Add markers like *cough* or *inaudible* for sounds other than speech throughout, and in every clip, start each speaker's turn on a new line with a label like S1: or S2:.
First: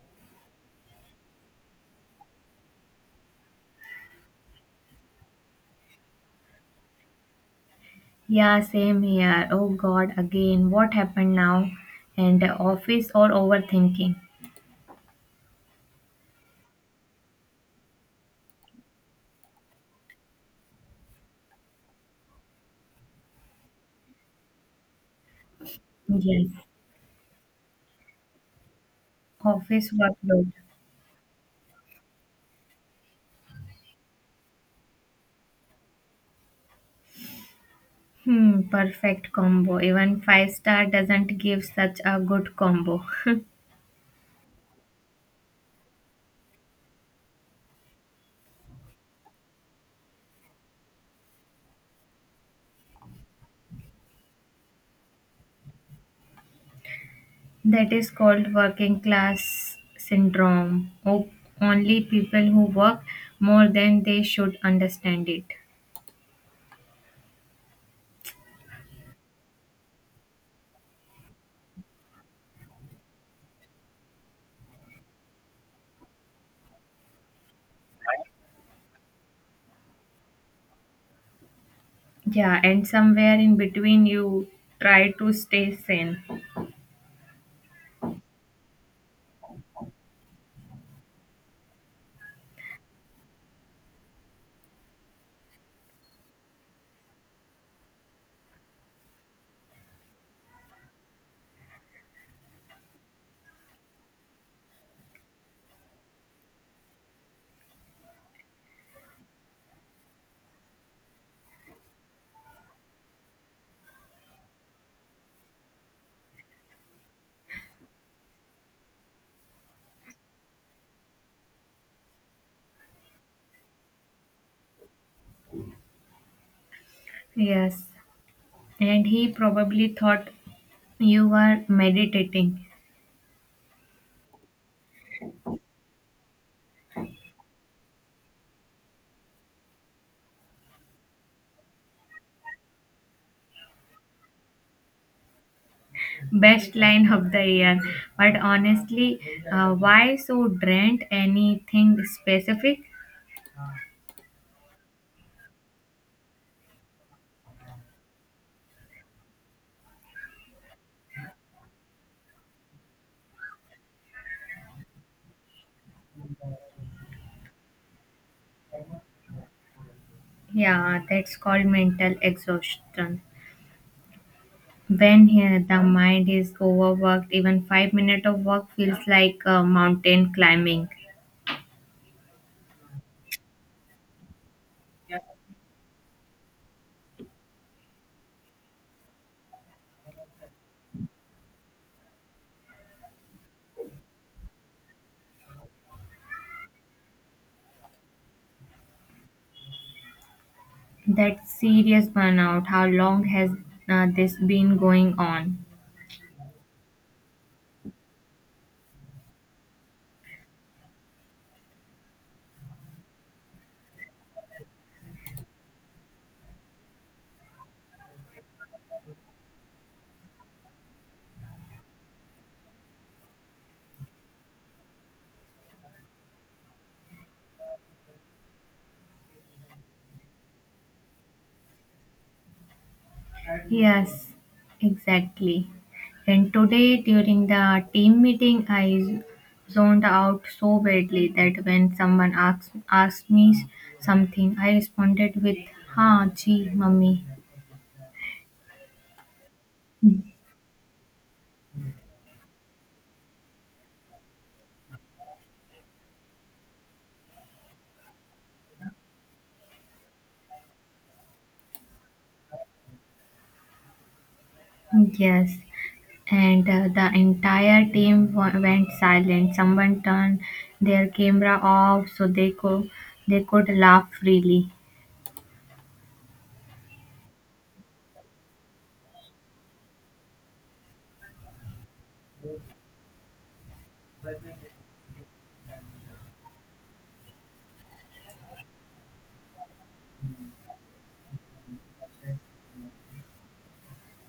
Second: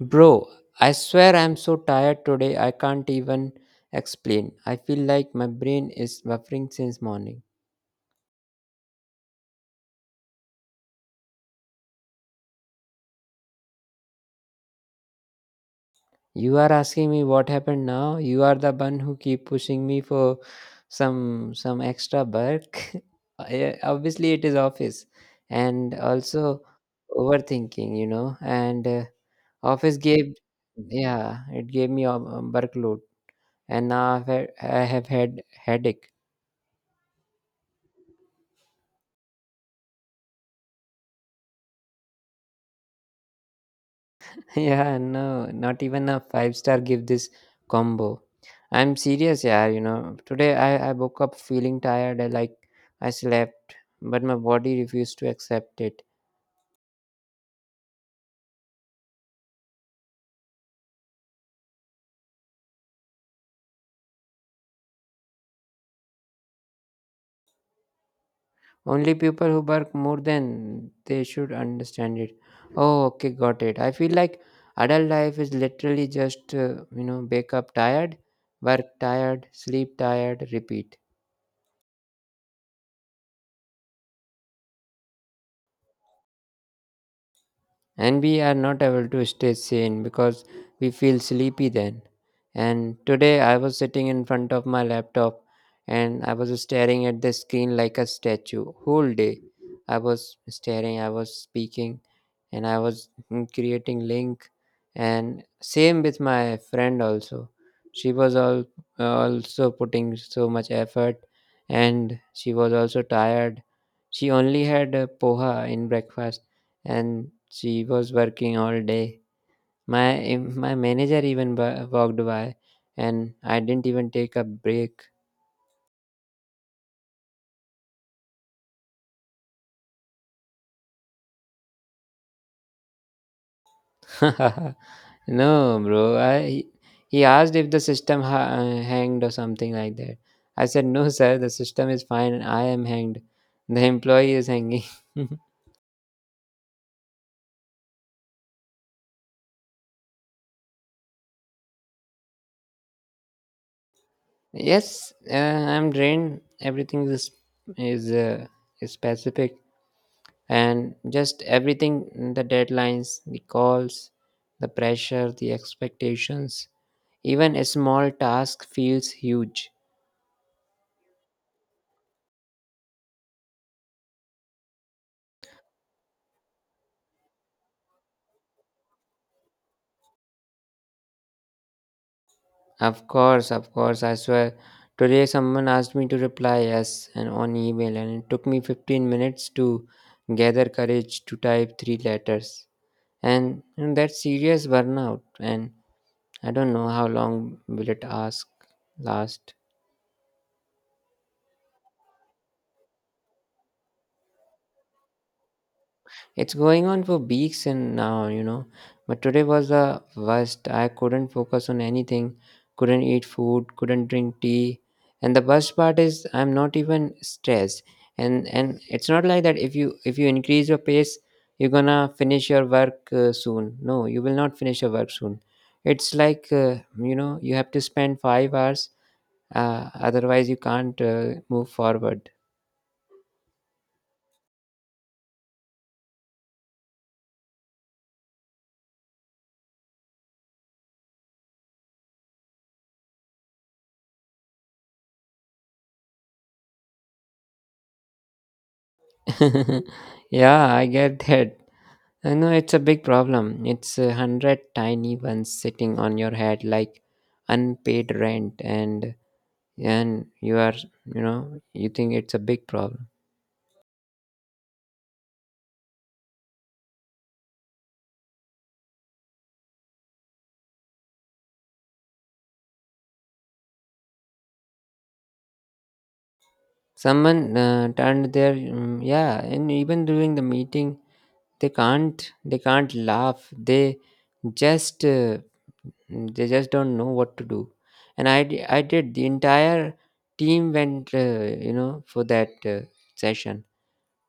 S1: Bro, I swear I'm so tired today I can't even explain. I feel like my brain is buffering since morning.
S2: Yeah, same here. Oh God, again, what happened now? And office or overthinking?
S1: You are asking me what happened now? You are the one who keep pushing me for some extra work. *laughs* Yeah, obviously it is office and
S2: Yes,
S1: also overthinking. And
S2: office
S1: office gave,
S2: workload.
S1: yeah, it gave me a workload, and now I have had headache.
S2: Hmm, perfect combo. Even five-star doesn't give such a good combo. *laughs*
S1: *laughs* Yeah, no, not even a five-star give this combo. I'm serious, yeah. Today I woke up feeling tired, I, like, I slept, but my body refused to accept it.
S2: That is called working class syndrome. Oh, only people who work more than they should understand it.
S1: Only people who work more than they should understand it. Oh, okay, got it. I feel like adult life is literally just, wake up tired, work tired, sleep tired, repeat.
S2: Yeah, and somewhere in between, you try to stay sane.
S1: And we are not able to stay sane because we feel sleepy then. And today I was sitting in front of my laptop, and I was staring at the screen like a statue whole day. I was staring, I was speaking, and I was creating link. And same with my friend also. She was all also putting so much effort, and she was also tired. She only had a poha in breakfast, and she was working all day. My my manager even walked by, and I didn't even take a break.
S2: Yes, and he probably thought you were meditating
S1: *laughs* No, bro. I he asked if the system hanged or something like that. I said no, sir. The system is fine. I am hanged. The employee is hanging.
S2: best line of the year but honestly, why so drained, anything specific?
S1: *laughs* Yes, I'm drained. Everything is uh, is specific. And just everything, the deadlines, the calls, the pressure, the expectations. Even a small task feels huge.
S2: Yeah, that's called mental exhaustion. When here the mind is overworked, even 5 minutes of work feels like mountain climbing.
S1: Of course, of course, I swear, today someone asked me to reply yes and on email, and it took me 15 minutes to gather courage to type three letters. And that's serious burnout, and I don't know how long will it ask last.
S2: That's serious burnout. How long has this been going on?
S1: It's going on for weeks and now. But today was the worst. I couldn't focus on anything, couldn't eat food, couldn't drink tea. And the worst part is I'm not even stressed. And it's not like that, if you increase your pace, you're gonna finish your work soon. No, you will not finish your work soon. It's like, you have to spend 5 hours. Otherwise, you can't move forward.
S2: Yes, exactly. And today during the team meeting, I zoned out so badly that when someone asked me something, I responded with "Ha, gee, mummy."
S1: *laughs* Yeah, I get that. I know it's a big problem. It's a hundred tiny ones sitting on your head like unpaid rent, and you are you know you think it's a big problem.
S2: Yes, and the entire team went silent. Someone turned their camera off so they could laugh freely.
S1: Someone turned their, yeah, and even during the meeting, they can't laugh. Just uh, they just don't know what to do. And I did, the entire team went, for that session,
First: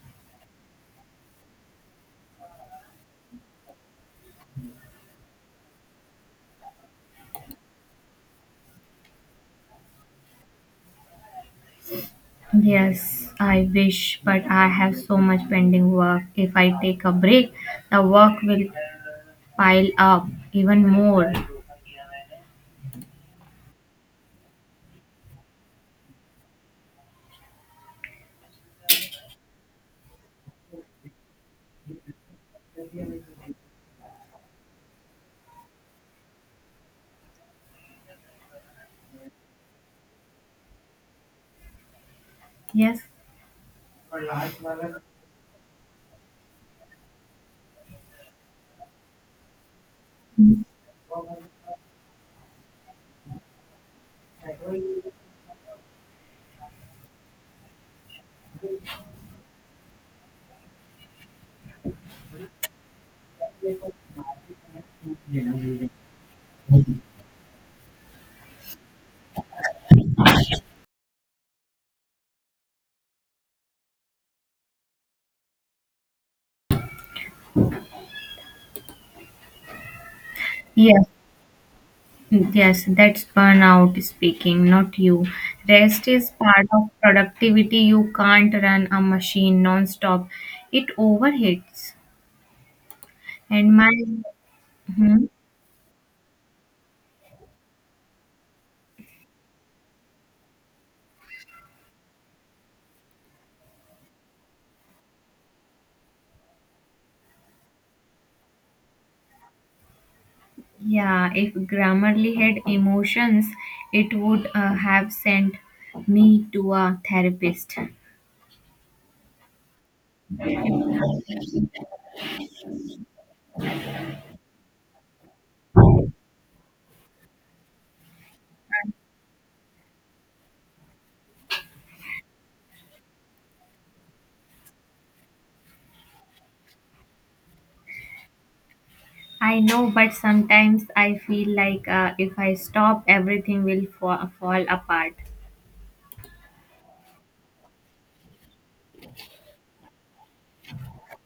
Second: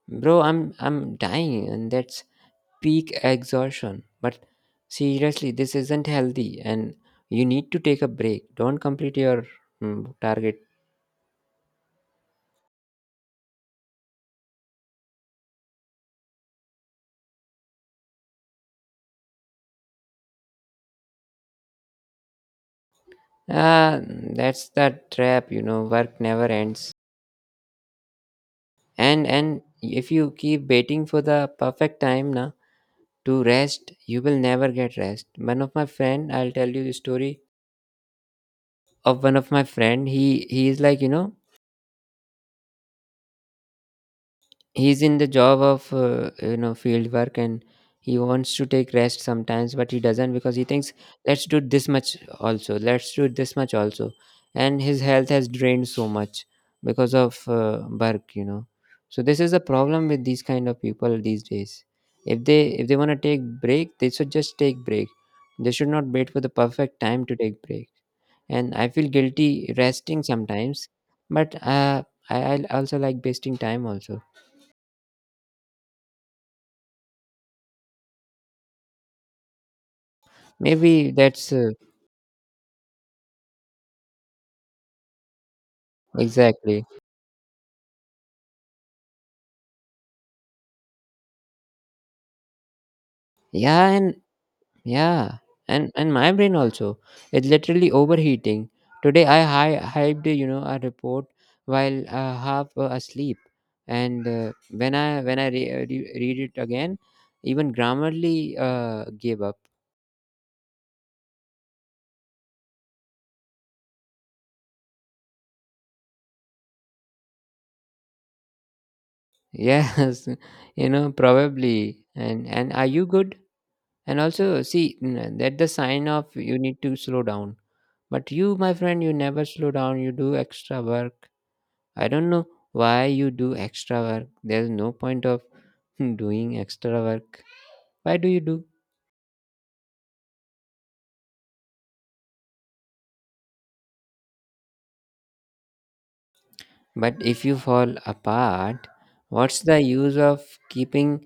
S1: bro. I'm dying, and that's peak exhaustion. But seriously, this isn't healthy, and you need to take a break. Don't complete your target.
S2: Yes, I wish, but I have so much pending work. If I take a break, the work will pile up even more.
S1: Ah, that's the trap. You know, work never ends. And if you keep waiting for the perfect time na to rest, you will never get rest. One of my friend, I'll tell you the story of one of my friend. He is like,
S2: Yes,
S1: he's in the job of field work, and he wants to take rest sometimes, but he doesn't because he thinks, let's do this much also, let's do this much also. And his health has drained so much because of work. So this is the problem with these kind of people these days. If they want to take break, they should just take break. They should not wait for the perfect time to take break. And I feel guilty resting sometimes, but I also like wasting time also.
S2: yes,
S1: Maybe that's
S2: yes, that's burnout speaking, not you. Rest is part
S1: exactly.
S2: of productivity. You can't run a machine non-stop. It overheats. And
S1: Yeah.
S2: my,
S1: And
S2: hmm?
S1: yeah, and my brain also, it's literally overheating. Today I hyped, a report while half asleep. And when I read it again, even Grammarly gave up.
S2: Yeah, if Grammarly had emotions, it would have sent me to a therapist.
S1: Yes, *laughs* probably. And are you good? And also see, that the sign of you need to slow down. But you, my friend, you never slow down, you do extra work. I don't know why you do extra work. There's no point of *laughs* doing extra work. Why do you do?
S2: I know, but sometimes I feel like if I stop, everything will fall apart.
S1: But if you fall apart, what's the use of keeping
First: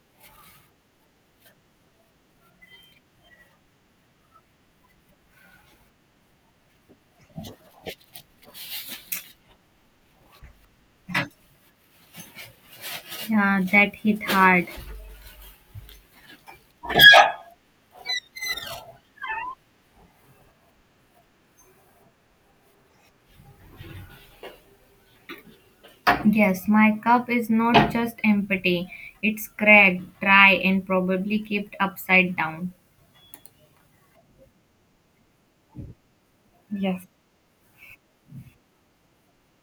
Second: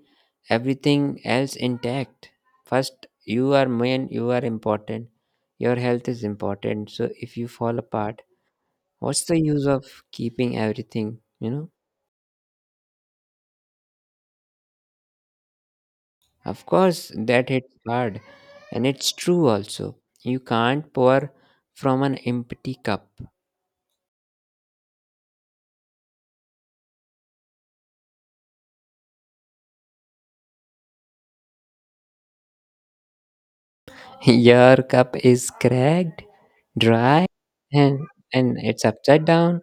S1: everything else intact? First, you are main, you are important. Your health is important. So if you fall apart, what's the use of keeping everything, you know?
S2: Yeah, that hit hard.
S1: Of course, that hits hard. And it's true also. You can't pour from an empty cup.
S2: Yes, my cup is not just empty, it's cracked, dry, and probably kept upside down.
S1: *laughs* Your cup is cracked,
S2: Yes.
S1: dry, and and it's upside down,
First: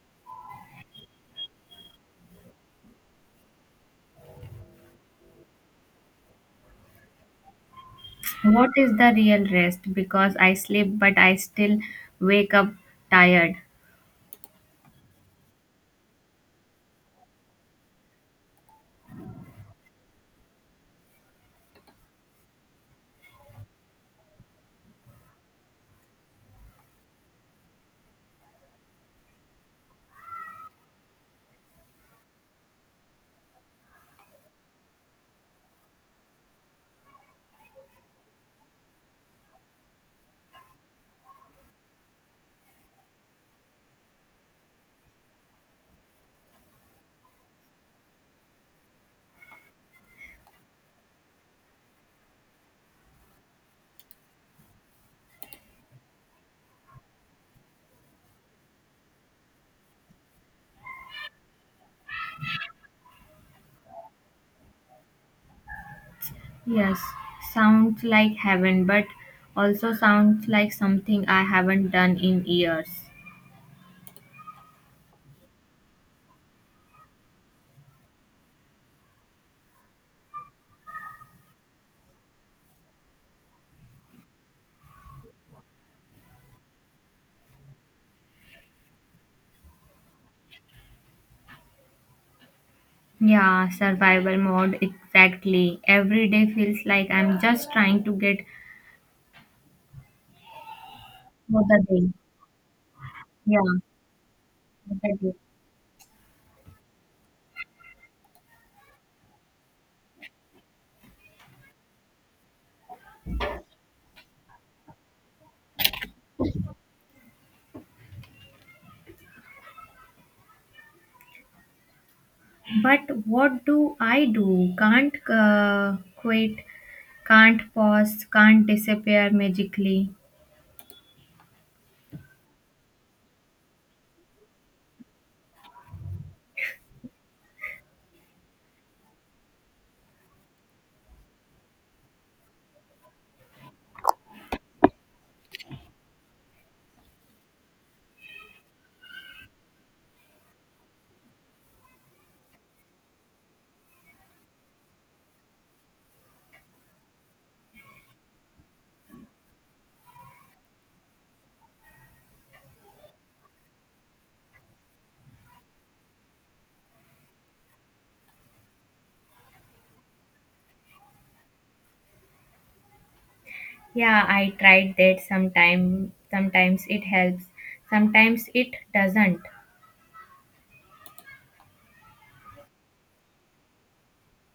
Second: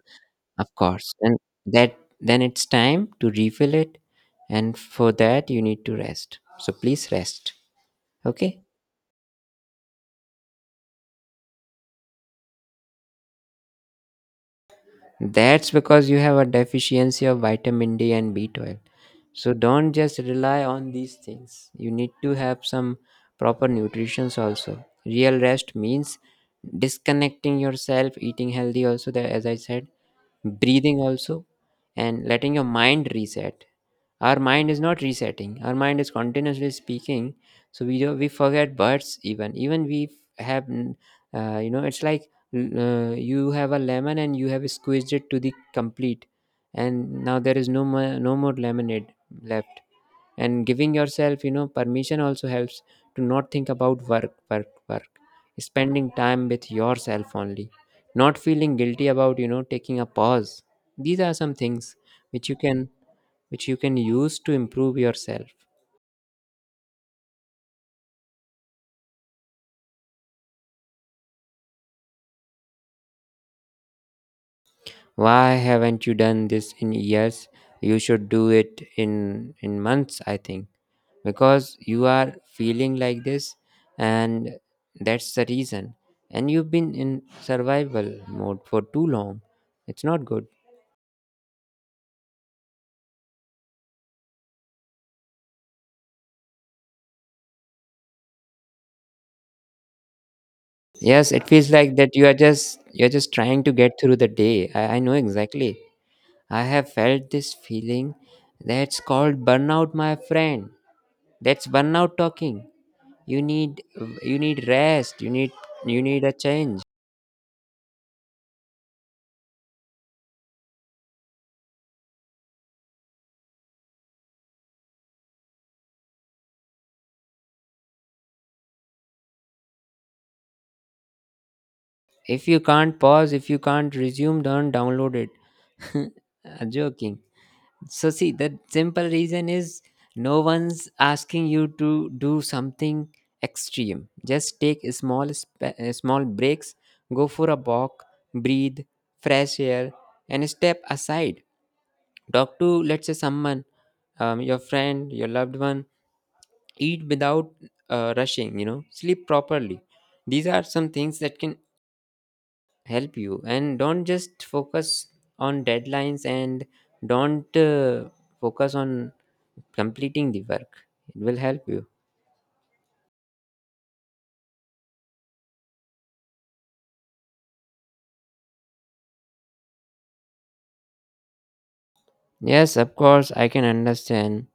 S1: of course. And that then it's time to refill it, and for that you need to rest. So please rest. Okay?
S2: What is the real rest? Because I sleep, but I still wake up tired.
S1: That's because you have a deficiency of vitamin D and B12. So don't just rely on these things. You need to have some proper nutrition also. Real rest means disconnecting yourself, eating healthy also, that as I said, breathing also, and letting your mind reset. Our mind is not resetting, our mind is continuously speaking, so we forget words. Even we have, it's like, you have a lemon and you have squeezed it to the complete, and now there is no more, no more lemonade left. And giving yourself permission also helps, to not think about work, work, work. Spending time with yourself only, not feeling guilty about taking a pause. These are some things which you can which you can use to improve yourself.
S2: Yes, sounds like heaven, but also sounds like something I haven't done in years.
S1: Why haven't you done this in years? You should do it in months, I think, because you are feeling like this, and that's the reason. And you've been in survival mode for too long. It's not good.
S2: Yeah, survival mode, exactly. Every day feels like I'm just trying to get
S1: Yes, it
S2: through
S1: feels
S2: the
S1: like
S2: day.
S1: that you're just
S2: Yeah,
S1: trying to get through the day. I
S2: for
S1: know
S2: the day.
S1: exactly. I have felt this feeling, that's called burnout, my friend. That's burnout talking. you need you need rest, you need a change.
S2: But what do I do? Can't quit, can't pause, can't disappear magically.
S1: If you can't pause, if you can't resume, don't download it. *laughs* I'm joking. So see, the simple reason is no one's asking you to do something extreme. Just take a small breaks, go for a walk, breathe fresh air, and step aside. Talk to, let's say, someone, your friend, your loved one. Eat without rushing, sleep properly. These are some things that can help you. And don't just focus on deadlines, and don't focus on completing the work. It will help you.
S2: Yeah, I tried that sometime. Sometimes it helps, sometimes it doesn't.
S1: Yes, of course, I can understand,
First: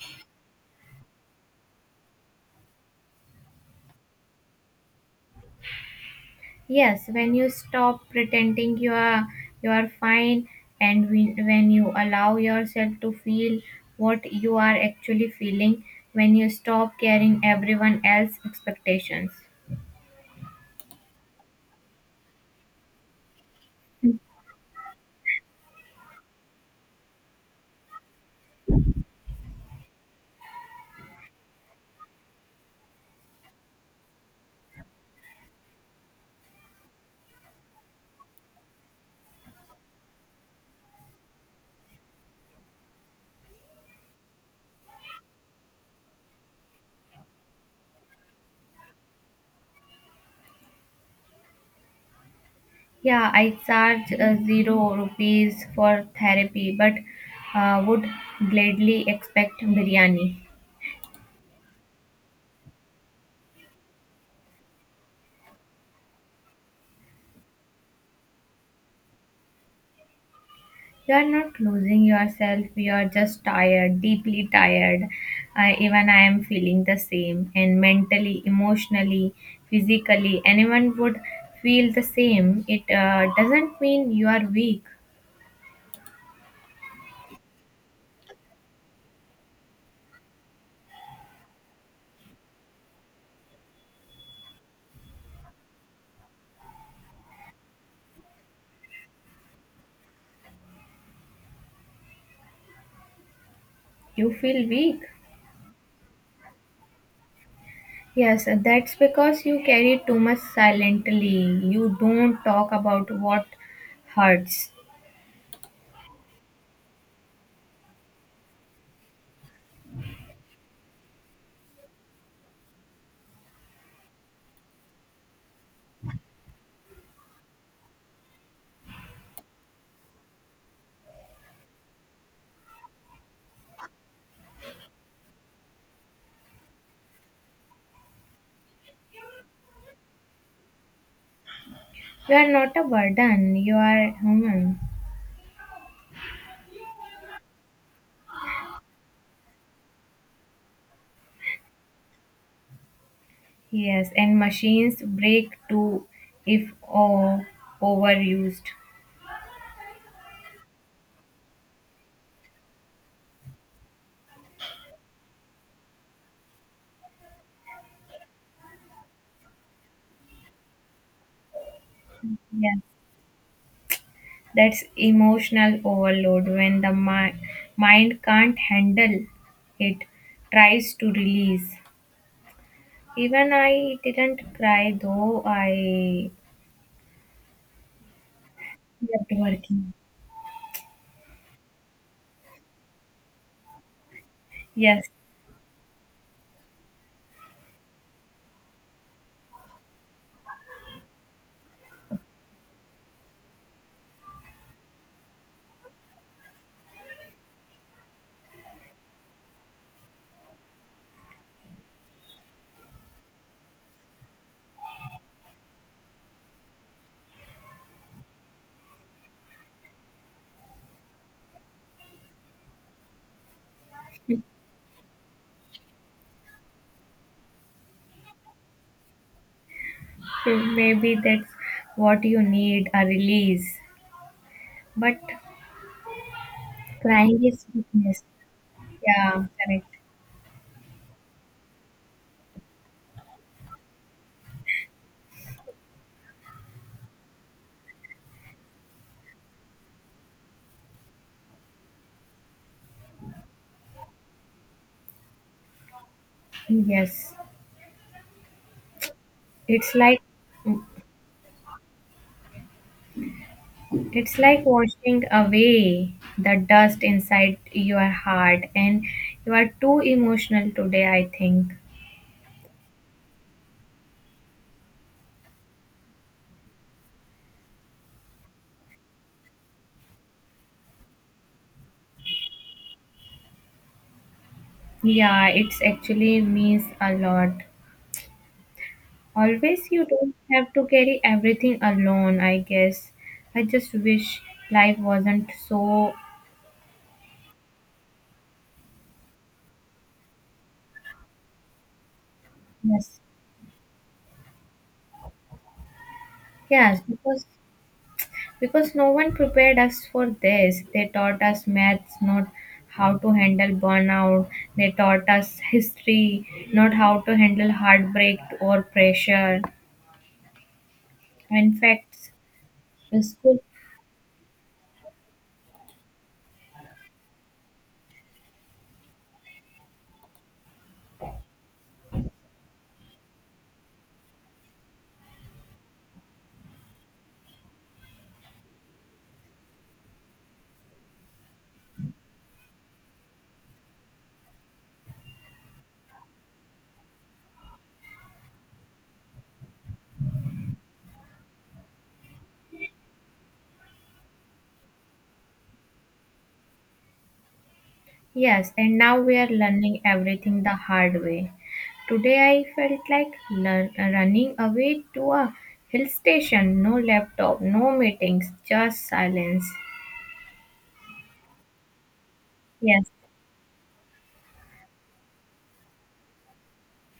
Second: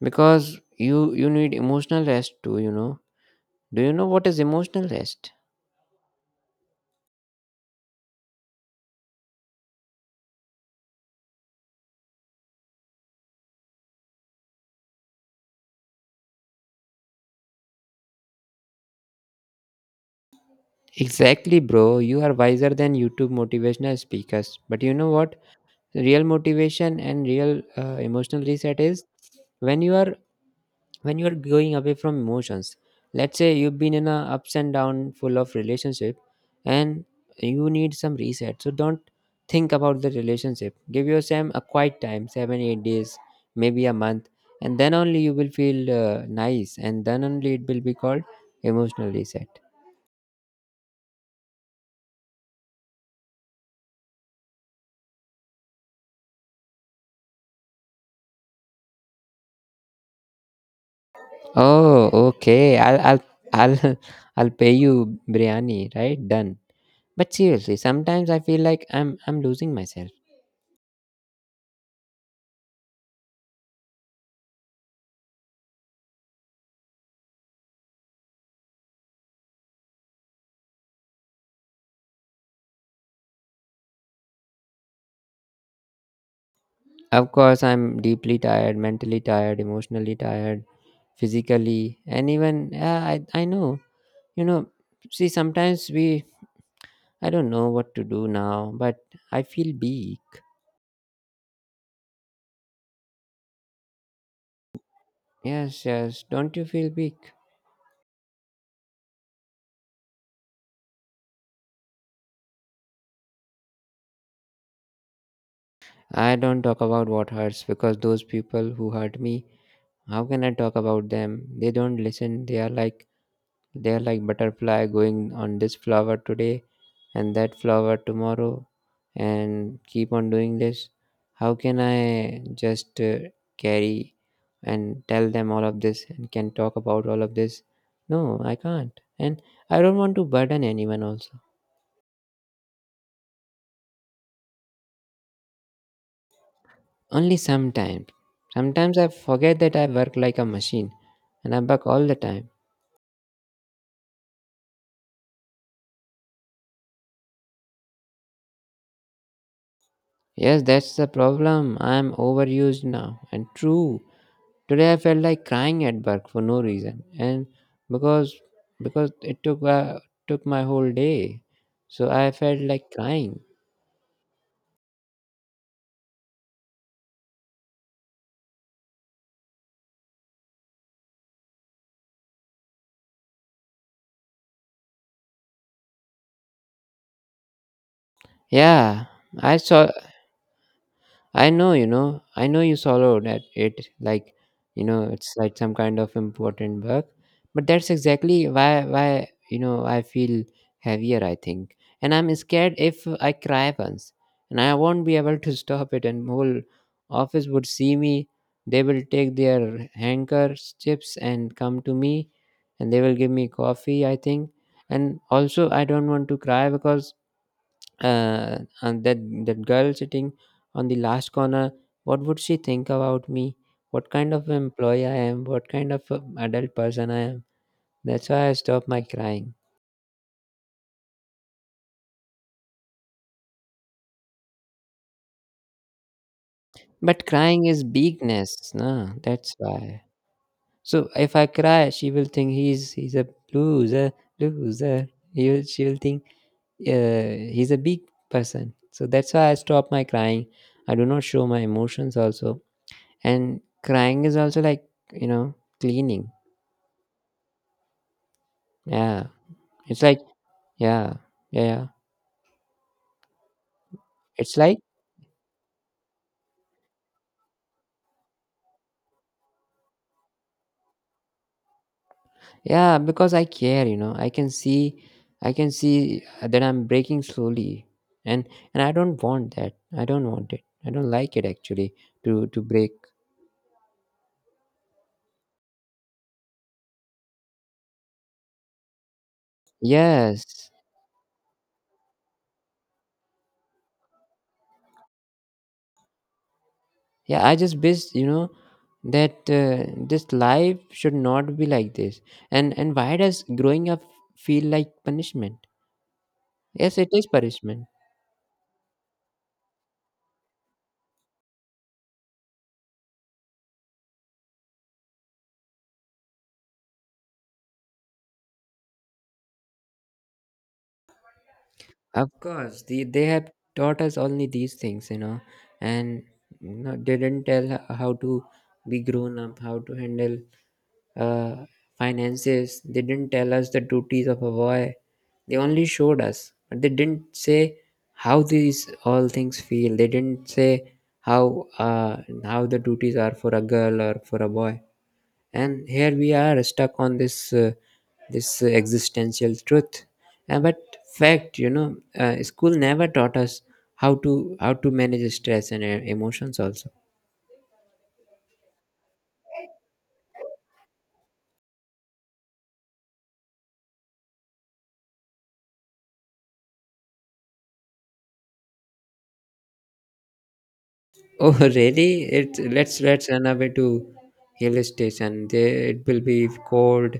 S1: because you need emotional rest too. Do you know what is emotional rest?
S2: Yes, when you stop pretending you are fine, and when you allow yourself to feel what you are actually feeling, when you stop caring everyone else's expectations.
S1: Exactly, bro. You are wiser than YouTube motivational speakers. But you know what? Real motivation and real emotional reset is when you are when you are going away from emotions. Let's say you've been in a ups and down full of relationship, and you need some reset. So don't think about the relationship. Give yourself a quiet time, 7-8 days, maybe a month, and then only you will feel nice, and then only it will be called emotional reset.
S2: Yeah, I charge 0 rupees for therapy but would gladly expect biryani.
S1: Oh, okay. I'll *laughs* I'll pay you biryani, right? Done. But seriously, sometimes I feel like I'm losing myself.
S2: You are not losing yourself, you are just tired, deeply tired. I, even I am feeling the same, and mentally, emotionally, physically, anyone would feel the same. It doesn't mean you are weak,
S1: Of course, I'm deeply tired, mentally tired, emotionally tired, physically, and even yeah, I know. You know, see sometimes we I don't know what to do now, but I feel weak.
S2: you feel weak.
S1: Yes, yes. Don't you feel weak?
S2: Yes, that's because you carry too much silently. You don't talk about what hurts.
S1: I don't talk about what hurts because those people who hurt me. How can I talk about them? They don't listen. They are like butterfly going on this flower today and that flower tomorrow and keep on doing this. How can I just carry and tell them all of this and can talk about all of this? No, I can't. And I don't want to burden anyone also.
S2: You are not a burden, you are human.
S1: Only sometimes. Sometimes I forget that I work like a machine and I work all the time.
S2: Yes, and machines break too if overused.
S1: Yes, that's the problem. I'm overused now. And true, today I felt like crying at work for no reason, and because because it took my whole day, so I felt
S2: Yes,
S1: like crying.
S2: that's emotional overload when the mind can't handle it, tries to release. Even I didn't cry though I
S1: Yeah,
S2: kept
S1: I saw.
S2: working.
S1: I know you swallowed at it like,
S2: Yes,
S1: it's like some kind of important work. But that's exactly why I feel heavier. I think, and I'm scared if I cry once, and I won't be able to *laughs* stop it, and whole office would see me. They will take their handkerchiefs and come to me, and they will give me coffee. I think, and also I don't want to cry because and that that girl sitting on the last corner, what would she think about me? What kind of employee I am, what kind of adult person I am? That's why I stopped my crying.
S2: maybe that's what you need, a release. But
S1: But
S2: crying
S1: crying
S2: is
S1: is
S2: weakness.
S1: weakness, no?
S2: Yeah,
S1: That's
S2: correct.
S1: why, so if I cry she will think he's a loser. She will think he's a big person, so that's why I stop my crying. I do not show my emotions also. And crying is also like, you know, cleaning.
S2: Yes,
S1: Yeah,
S2: it's
S1: it's
S2: like.
S1: like, yeah, yeah, yeah.
S2: It's
S1: It's
S2: like
S1: like,
S2: washing away the dust inside your heart, and you are too emotional today, I think.
S1: yeah, because I care, you know. I can see that I'm breaking slowly, and and I don't want that. I don't want it. I don't like it actually to break.
S2: Yeah, it's actually means a lot. Always you don't
S1: Yes,
S2: have to carry everything alone, I guess. I just wish life wasn't so
S1: yeah. I just wish, that this life should not be like this. And why
S2: yes.
S1: does growing up feel like punishment? Yes,
S2: Yes,
S1: it is
S2: because
S1: punishment.
S2: Because no one prepared us for this. They taught us maths, not how to handle burnout. They taught us history, not how to handle heartbreak or pressure. In
S1: Of
S2: fact,
S1: course, they
S2: the
S1: they have
S2: school,
S1: taught us only these things, you know, and they didn't tell how to be grown up, how to handle, uh, finances. They didn't tell us the duties of a boy. They only showed us, but they didn't say how these all things feel. They didn't say how, how the duties are for a girl or for a boy. And here we are stuck on this existential truth, but fact, you know, school never taught us how to manage stress and emotions also.
S2: yes, and now we are learning everything the hard way. Today I felt like running away to a hill station. No laptop, no meetings, just silence.
S1: Oh, *laughs* really? It Let's
S2: Yes,
S1: run away to hill station. There it will be cold,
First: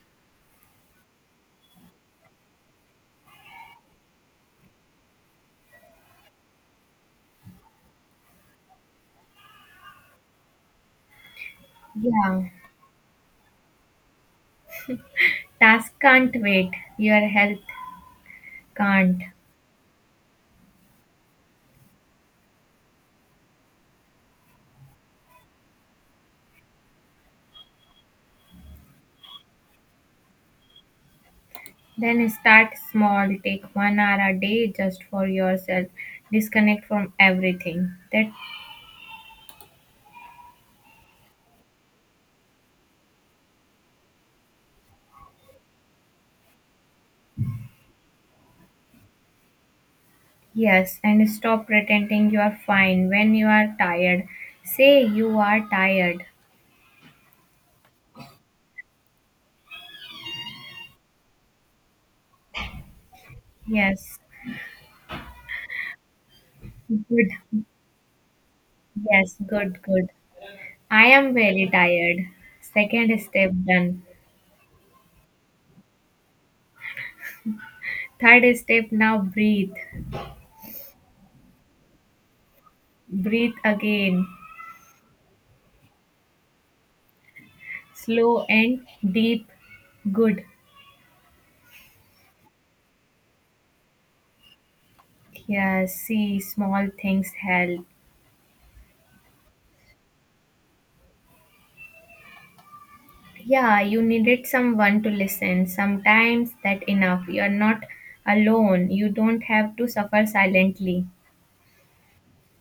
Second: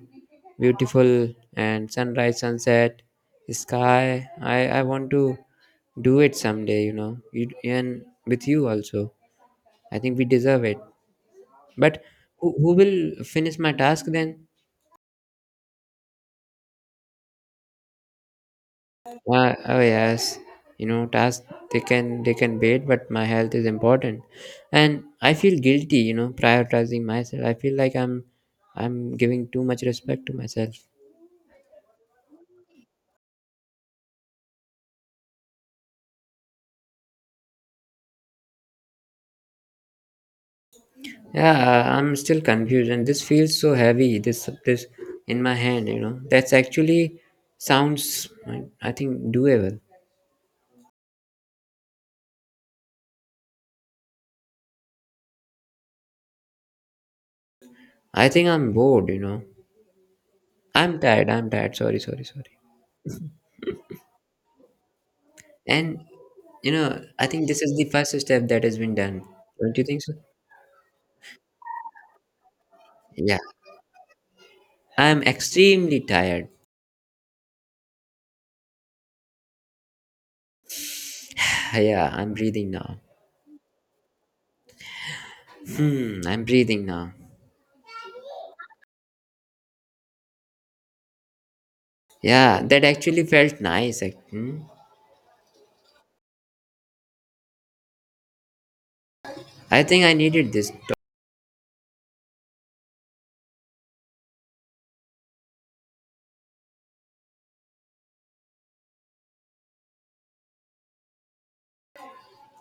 S1: beautiful, and sunrise, sunset sky. I want to do it someday, you know, you, and with you also. I think we deserve it. But
S2: yeah.
S1: who will finish my task then?
S2: Task can't wait. Your health can't.
S1: Oh yes, you know, task, they can wait, but my health is important, and I feel guilty, you know, prioritizing myself. I feel like I'm giving too much respect to myself.
S2: Then start small, take 1 hour a day just for yourself. Disconnect from everything. That
S1: Yeah, I'm still confused, and this feels so heavy. This in my hand, you know. That's actually sounds, I think, doable.
S2: yes, and stop pretending you are fine when you are tired. Say you are tired.
S1: I think I'm bored, you know. I'm tired. I'm tired. Sorry, sorry, sorry.
S2: Yes,
S1: And, I think this
S2: good.
S1: is the first step that has been done.
S2: Yes,
S1: Don't
S2: good,
S1: you think
S2: good.
S1: so?
S2: I am very tired. Second
S1: Yeah.
S2: step done.
S1: I'm extremely tired.
S2: Third step, now breathe.
S1: *sighs* Yeah, I'm breathing now.
S2: Breathe again.
S1: Hmm, I'm breathing now.
S2: Slow and deep. Good.
S1: Yeah, that actually felt nice. Hmm.
S2: Yes, see, small things help.
S1: I think I needed this.
S2: Yeah, you needed someone to listen. Sometimes that enough. You're not alone. You don't have to suffer silently.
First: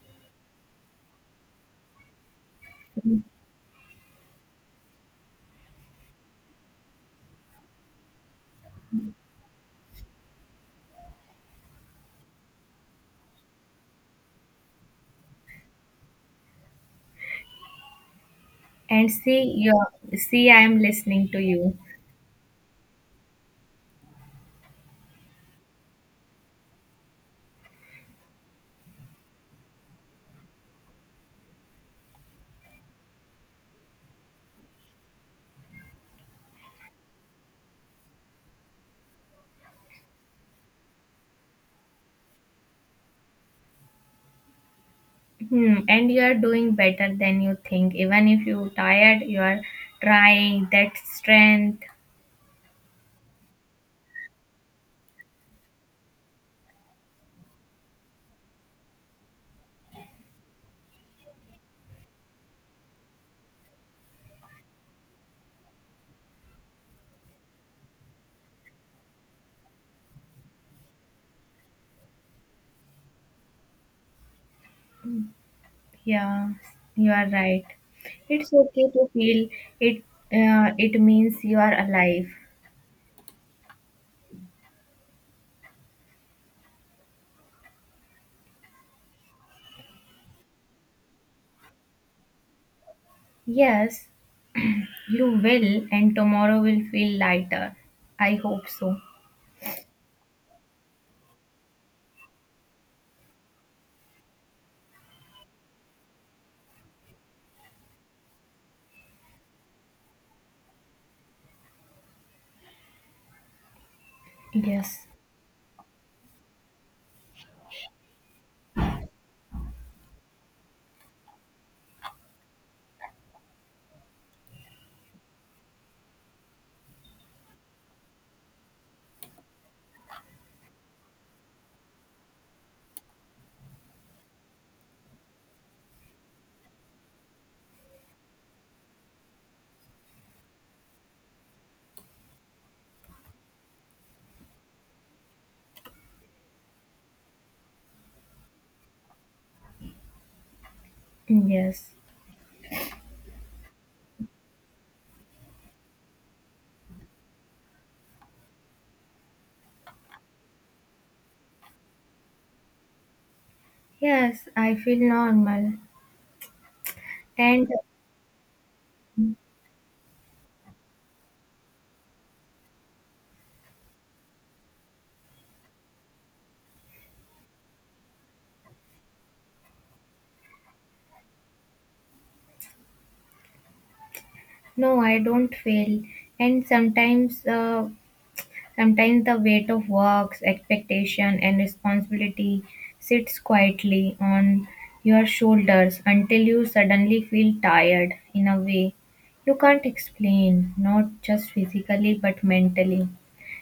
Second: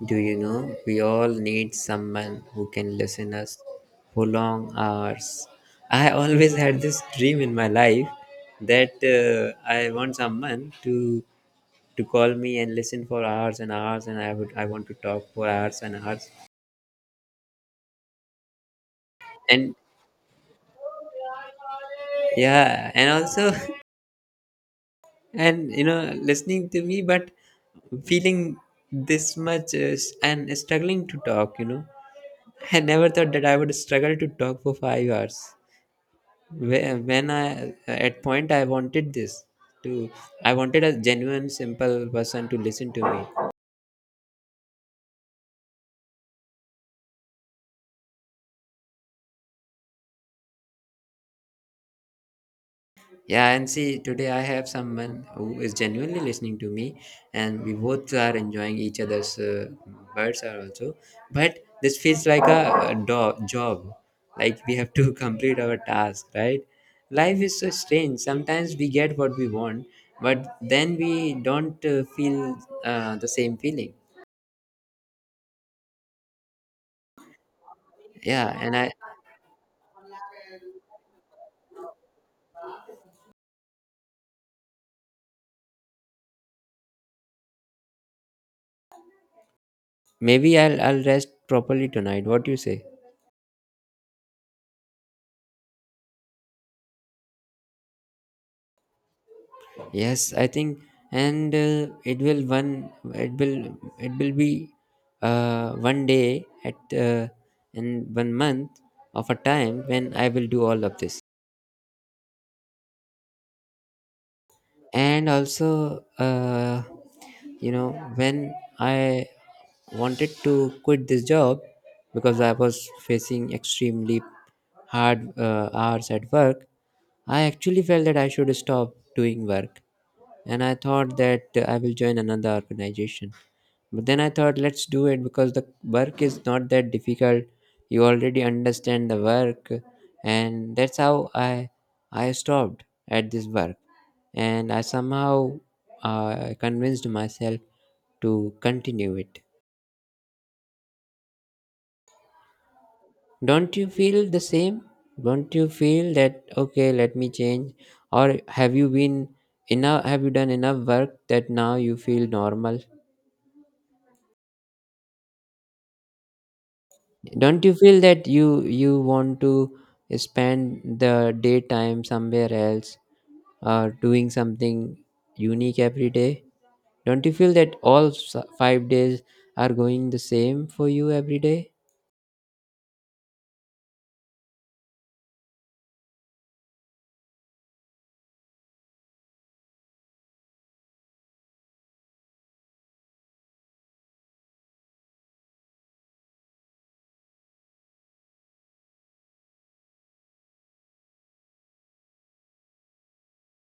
S1: Do you know, we all need someone who can listen us for long hours. I always had this dream in my life that I want someone to call me and listen for hours and hours, and I want to talk for hours and hours.
S2: And see,
S1: And
S2: you see, I am listening to you.
S1: yeah, and also *laughs* and you know listening to me, but feeling this much, and struggling to talk, you know. I never thought that I would struggle to talk for 5 hours. When I at point I wanted this to, I wanted a genuine simple person to listen to me.
S2: Hmm. And you are doing better than you think. Even if you're tired, you are trying. That strength.
S1: Yeah, and see today I have someone who is genuinely listening to me, and we both are enjoying each other's, words are also, but this feels like a job, like we have to *laughs* complete our task, right? Life is so strange. Sometimes we get what we want, but then we don't, feel, the same feeling.
S2: Yeah, you are right. It's
S1: Yeah, and I.
S2: okay to feel it. It means you are alive.
S1: Maybe I'll rest properly tonight. What do you say?
S2: Yes, you will, and tomorrow will feel lighter. I hope so.
S1: Yes, I think, and it will, be, one day at, in one month of a time when I will do all of this.
S2: Yes,
S1: And also, you know, when I wanted to quit this job because I was facing extremely hard, hours at work, I actually felt that I should stop doing work, and I thought that, I will join another organization. But then I thought, let's do it because the work is not that difficult, you already understand the work. And that's how I stopped at this work, and I somehow, convinced myself to continue it.
S2: yes,
S1: Don't you feel the same? Don't you feel that, okay, let me change? Or have you been enough? Have you done enough work that now you feel normal?
S2: yes, I feel normal.
S1: Don't
S2: And
S1: you feel that you want to spend the daytime somewhere else or doing something unique every day? Don't you feel that all 5 days are going the same for you every day?
S2: no, I don't fail. And sometimes sometimes the weight of works, expectation, and responsibility sits quietly on your shoulders until you suddenly feel tired in a way you can't explain, not just physically but mentally.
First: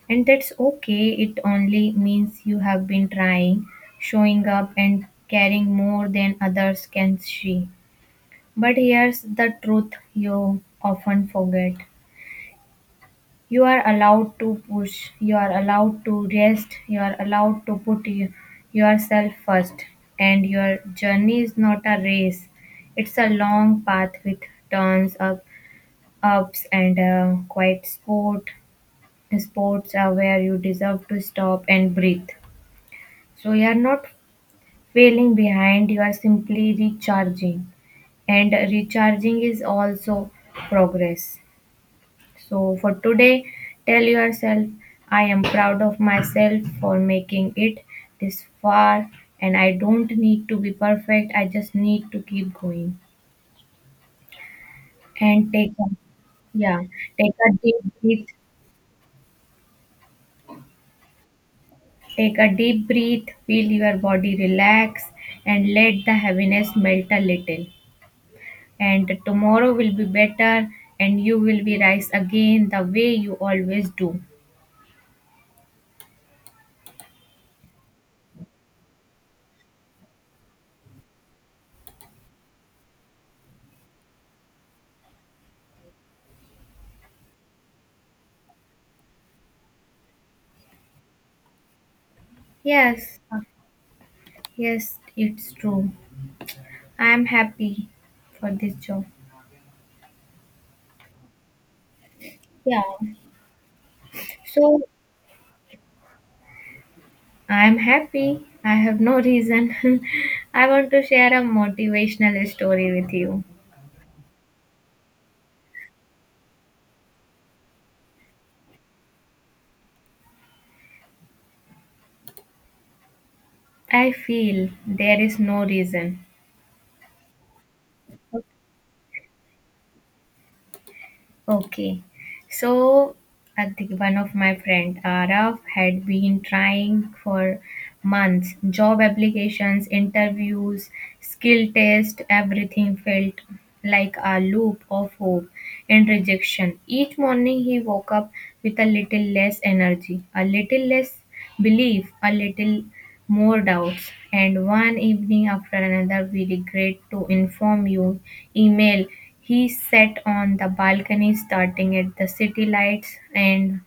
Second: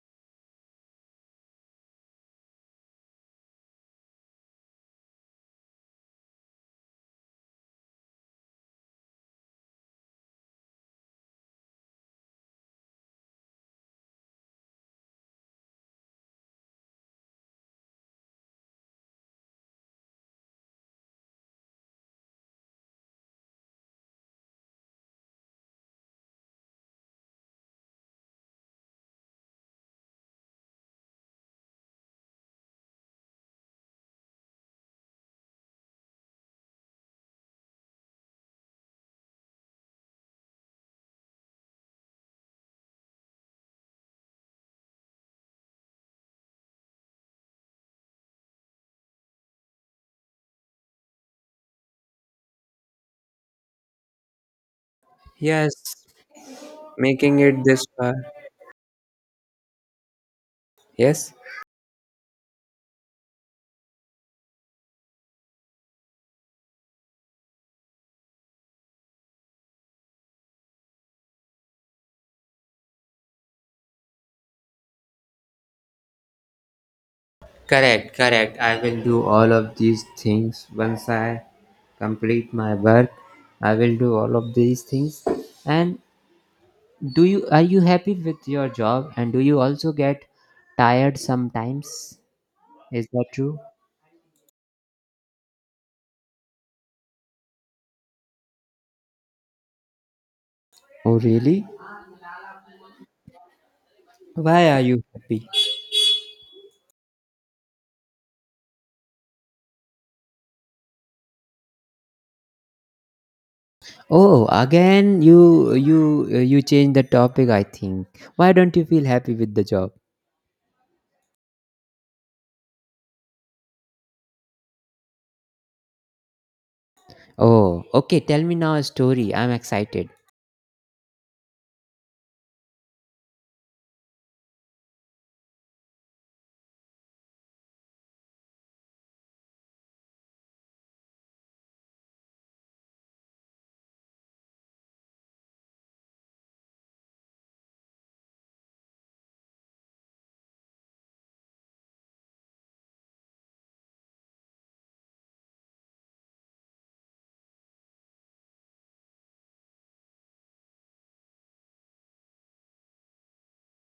S2: And that's okay, it only means you have been trying, showing up, and caring more than others can see. But here's the truth you often forget. You are allowed to push, you are allowed to rest, you are allowed to put yourself first. And your journey is not a race, it's a long path with turns, ups, and quite sport. Sports are where you deserve to stop and breathe. So you are not failing behind, you are simply recharging. And recharging is also progress. So for today, tell yourself, I am proud of myself for making it this far, and I don't need to be perfect. I just need to keep going and take
S1: Yes,
S2: a, yeah, take
S1: making
S2: a
S1: it
S2: deep
S1: this far.
S2: breath.
S1: Yes.
S2: Take a deep breath, feel your body relax, and let the heaviness melt a little. And tomorrow will be better, and you will be rise again the way you always do.
S1: Correct, correct. I will do all of these things once I complete my work. I will do all of these things. And do you, are you happy with your job? And do you also get tired sometimes? Is
S2: Yes,
S1: that true?
S2: yes, it's true. I'm happy for this job.
S1: Oh, really?
S2: Yeah.
S1: Why are
S2: So,
S1: you happy?
S2: I'm happy. I have no reason. *laughs* I want to share a motivational story with you.
S1: Oh, again you change the topic, I think. Why don't you feel happy with the job?
S2: I feel there is no reason.
S1: Oh, okay. Tell me now a story. I'm excited.
S2: Okay. So I think one of my friend, Arav, had been trying for months. Job applications, interviews, skill test, everything felt like a loop of hope and rejection. Each morning he woke up with a little less energy, a little less belief, a little more doubts, and one evening after another we regret to inform you email. He sat on the balcony starting at the city lights and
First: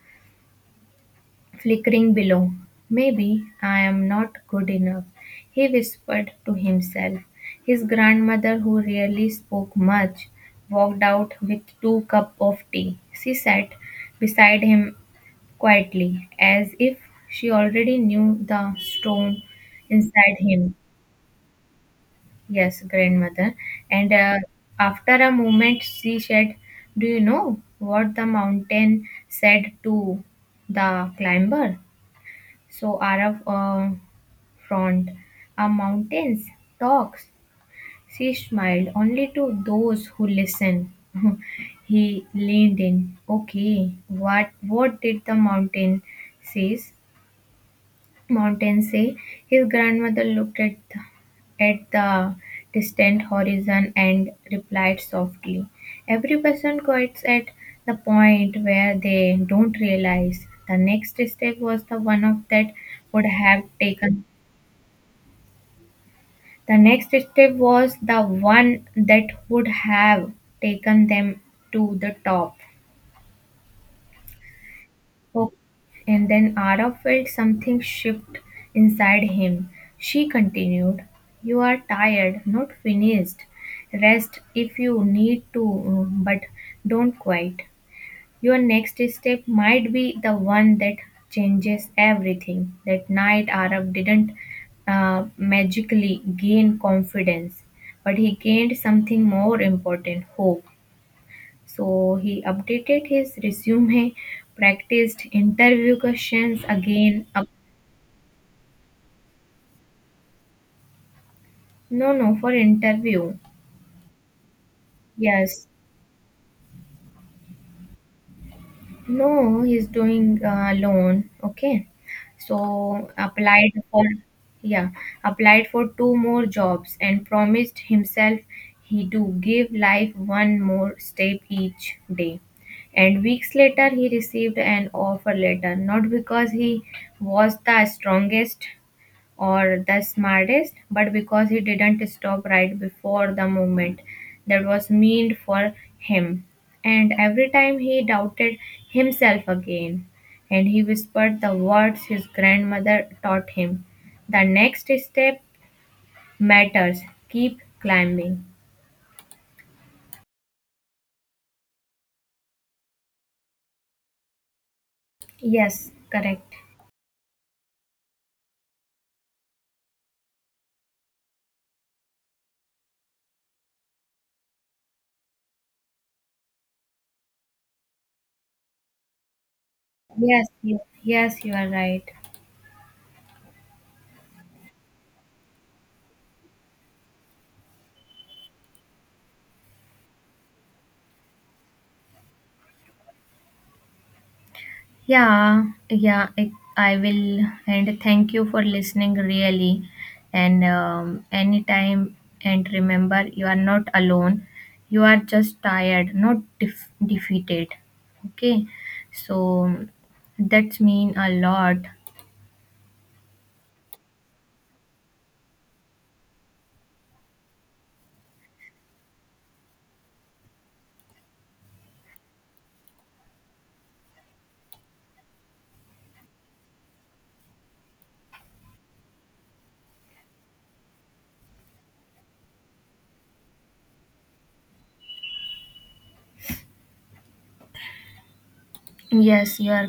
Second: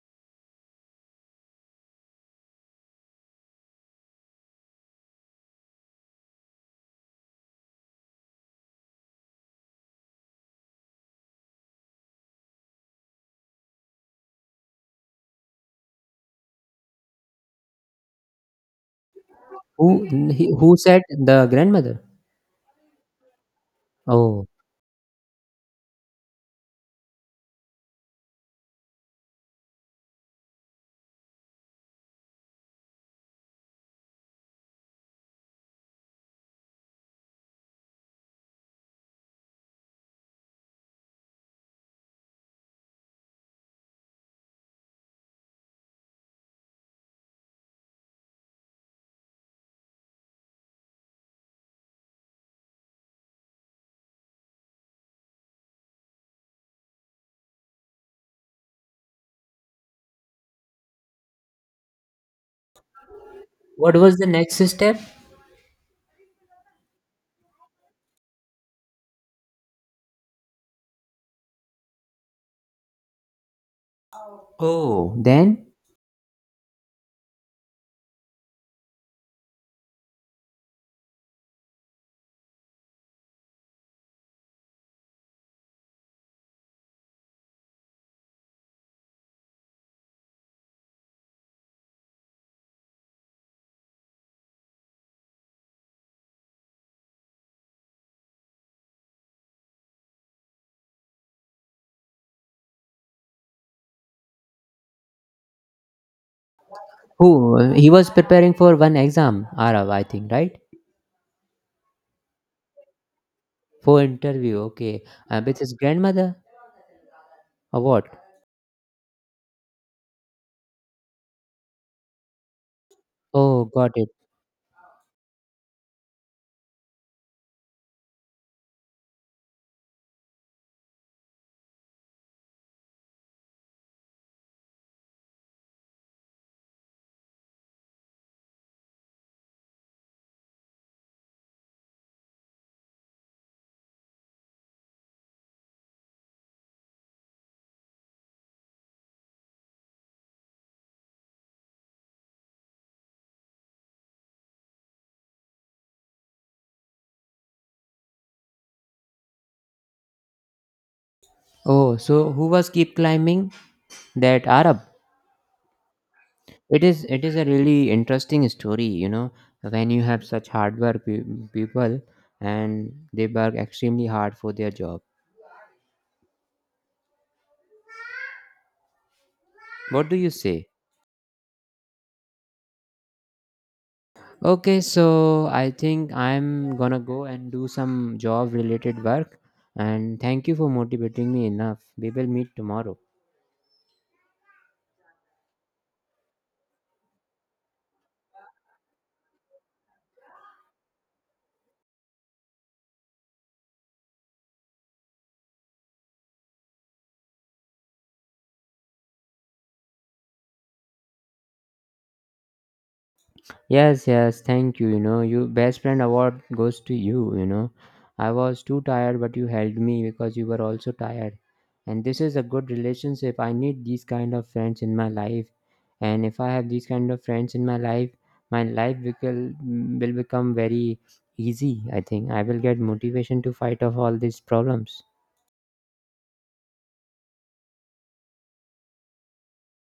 S2: flickering below. Maybe I am not good enough, he whispered to himself. His grandmother, who rarely spoke much, walked out with two cups of tea. She sat beside him quietly, as if she already knew the stone
S1: Who
S2: inside him.
S1: who said the grandmother?
S2: Yes, grandmother. And
S1: Oh,
S2: after a moment, she said, do you know what the mountain said to the climber? So Arab frowned. A mountains talks. She smiled only to those who listen. *laughs* He leaned in. Okay, what did the mountain says? Montaigne, his grandmother looked at the distant horizon and replied softly, every person quits at the point where they don't realize. The next step was the one of that would have
S1: what was
S2: taken
S1: the next step?
S2: the next step was the one that would have taken them to the top.
S1: Oh,
S2: Oh,
S1: then
S2: and then Ara felt something shift inside him. She continued, you are tired, not finished. Rest if you need to, but don't quit. Your next step might be the one that changes everything. That night, Arab didn't magically gain confidence, but he gained something more important, hope. So he updated his resume, practiced interview questions again. Up,
S1: who, he was preparing for one exam, Arav, I think, right?
S2: no, no, for interview.
S1: For interview, okay, with
S2: Yes.
S1: his grandmother or what?
S2: No, he's doing loan. Okay. So
S1: Oh,
S2: applied
S1: got
S2: for,
S1: it.
S2: yeah, applied for two more jobs and promised himself he do give life one more step each day. And weeks later, he received an offer letter, not because he was the strongest, or the smartest, but because he didn't stop right before the moment that was meant for him. And every time he doubted himself again, and he whispered the words his grandmother taught him, the next step matters, keep climbing.
S1: Oh, so who was keep climbing, that Arab?
S2: Yes, correct.
S1: It is a really interesting story, you know, when you have such hard work people, and they work extremely hard for their job. What do you
S2: Yes,
S1: say?
S2: yes, yes, you are right.
S1: Okay, so I think I'm gonna go and do some job related work. And thank you for motivating me enough. We will meet tomorrow.
S2: Yeah, I will. And thank you for listening, really. And anytime, and remember, you are not alone. You are just tired, not defeated. Okay, so that's mean a lot.
S1: Yes, yes, thank you. You know, you best friend award goes to you, you know. I was too tired, but you helped me because you were also tired. And this is a good relationship. I need these kind of friends in my life. And if I have these kind of friends in my life will become very easy, I think. I will get motivation to fight off all these problems.
S2: Yes, you are